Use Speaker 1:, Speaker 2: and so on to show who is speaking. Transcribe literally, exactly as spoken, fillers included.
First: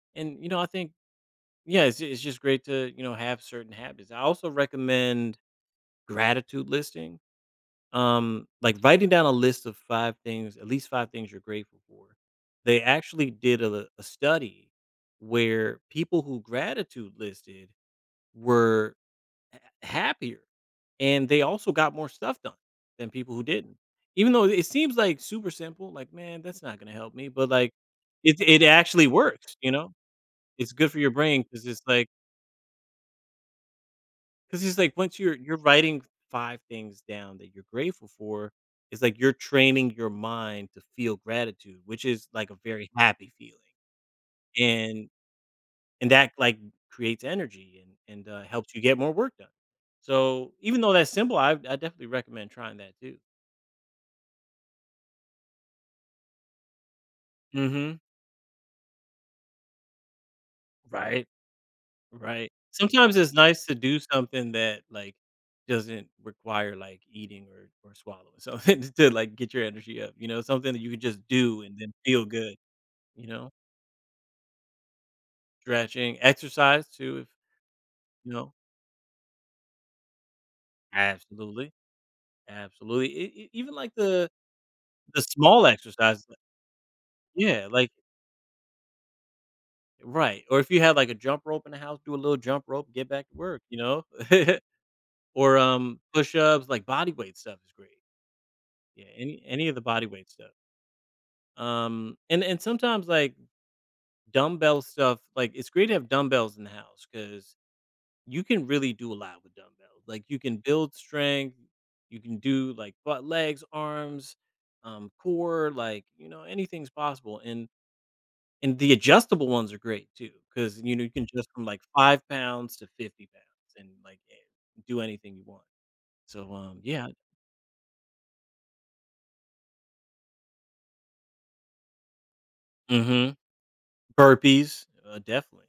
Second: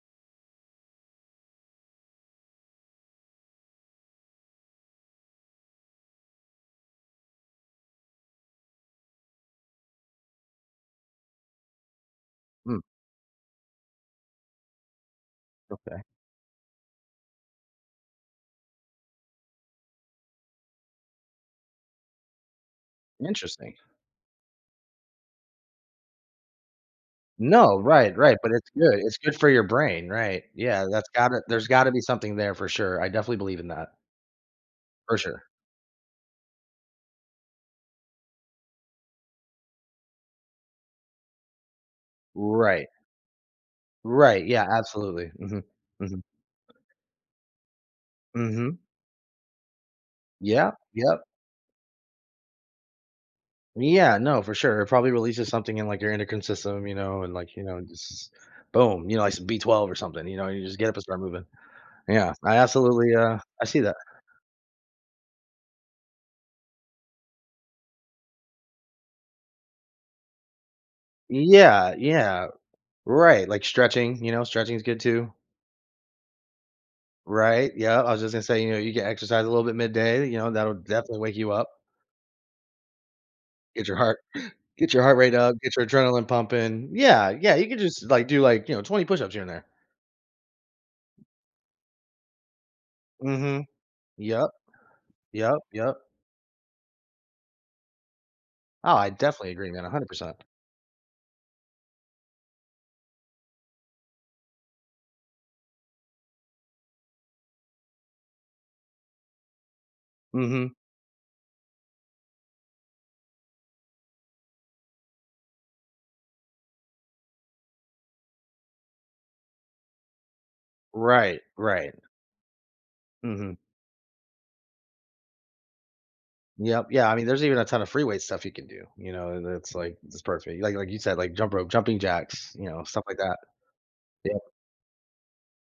Speaker 1: And, you know, I think yeah, it's it's just great to, you know, have certain habits. I also recommend gratitude listing, um, like, writing down a list of five things, at least five things you're grateful for.
Speaker 2: Mm.
Speaker 1: They actually did a l a study where
Speaker 2: Okay.
Speaker 1: people who gratitude listed were, uh, happier and they also got more stuff done than people who
Speaker 2: Interesting.
Speaker 1: didn't. Even though it seems like super simple, like, "Man, that's not gonna help me," but, like,
Speaker 2: No, right
Speaker 1: it
Speaker 2: right, but
Speaker 1: it
Speaker 2: it's good
Speaker 1: actually
Speaker 2: it's good for
Speaker 1: works,
Speaker 2: your
Speaker 1: you know?
Speaker 2: brain, right.
Speaker 1: It's
Speaker 2: Yeah,
Speaker 1: good for
Speaker 2: that's
Speaker 1: your
Speaker 2: gotta
Speaker 1: brain 'cause
Speaker 2: there's
Speaker 1: it's
Speaker 2: gotta be
Speaker 1: like
Speaker 2: something there for sure, I definitely believe in that.
Speaker 1: 'cause it's like
Speaker 2: For
Speaker 1: once you're
Speaker 2: sure.
Speaker 1: you're writing five things down that you're grateful for, it's like you're training your mind to feel gratitude, which is like a
Speaker 2: Right.
Speaker 1: very happy feeling,
Speaker 2: Right, yeah,
Speaker 1: and
Speaker 2: absolutely, mhm.
Speaker 1: and
Speaker 2: Mhm.
Speaker 1: that, like, creates energy and and, uh, helps you
Speaker 2: Mhm.
Speaker 1: get more work done, so,
Speaker 2: Yeah.
Speaker 1: even though that's
Speaker 2: Yep.
Speaker 1: simple, I've I definitely recommend trying that too.
Speaker 2: Yeah, no, for sure, it probably releases something in, like, your endocrine system, you know, and, like, you know,
Speaker 1: Mhm.
Speaker 2: jus boom, you know, like, some B12 or something, you know, you just get up and start
Speaker 1: Right.
Speaker 2: moving. Yeah.
Speaker 1: Right.
Speaker 2: I absolutely,
Speaker 1: Sometimes it's
Speaker 2: uh, I
Speaker 1: nice to
Speaker 2: see that.
Speaker 1: do something that, like, doesn't require, like, eating or or swallowing, so, instead like get your energy up, you know, something that you could just do and then
Speaker 2: Yeah,
Speaker 1: feel
Speaker 2: yeah.
Speaker 1: good you
Speaker 2: Right,
Speaker 1: know?
Speaker 2: like stretching, you know, stretching is good too.
Speaker 1: Stretching, exercise too, if
Speaker 2: Right, yeah, I was just
Speaker 1: you
Speaker 2: gonna
Speaker 1: know?
Speaker 2: say, you know, you get exercise a little bit midday, you know, that'll definitely wake you up.
Speaker 1: Absolutely. Absolutely, e e even
Speaker 2: Get
Speaker 1: like
Speaker 2: your heart
Speaker 1: the
Speaker 2: get your heart
Speaker 1: the
Speaker 2: rate up,
Speaker 1: small
Speaker 2: get your adrenaline
Speaker 1: exercise
Speaker 2: pumping Yeah, yeah, you
Speaker 1: Yeah,
Speaker 2: could
Speaker 1: like
Speaker 2: just, like, do, like, you know, twenty push-ups here and there.
Speaker 1: Right, or if you have, like, a jump rope in the house, do a little jump rope, get back to work,
Speaker 2: Mhm.
Speaker 1: you know?
Speaker 2: Yep. Yep,
Speaker 1: Or, um,
Speaker 2: yep.
Speaker 1: push-ups, like body weight stuff is great.
Speaker 2: Oh,
Speaker 1: Yeah,
Speaker 2: I
Speaker 1: any
Speaker 2: definitely
Speaker 1: any
Speaker 2: agree,
Speaker 1: of the
Speaker 2: man, a
Speaker 1: body
Speaker 2: hundred
Speaker 1: weight
Speaker 2: percent.
Speaker 1: stuff. Um, and and sometimes, like, dumbbell stuff, like, it's great to have dumbbells in the house 'cause you can really do a lot with dumbbells, like, you can
Speaker 2: Mhm.
Speaker 1: build strength, you can do, like, butt, legs, arms, um, core, like, you know, anything's possible and and the adjustable ones are great too 'cause, you know, you can
Speaker 2: Right.
Speaker 1: adjust from, like,
Speaker 2: Right.
Speaker 1: five pounds to fifty
Speaker 2: Mhm.
Speaker 1: pounds and, like, and do anything you want. So, um,
Speaker 2: Yep.
Speaker 1: yeah.
Speaker 2: Yeah, I mean, there's even a ton of free weight stuff you can do, you know, and it's like these parts where Like like you said, like, jump rope jumping jacks, you know, stuff like
Speaker 1: Mhm.
Speaker 2: that. Yep.
Speaker 1: Burpees, uh, definitely.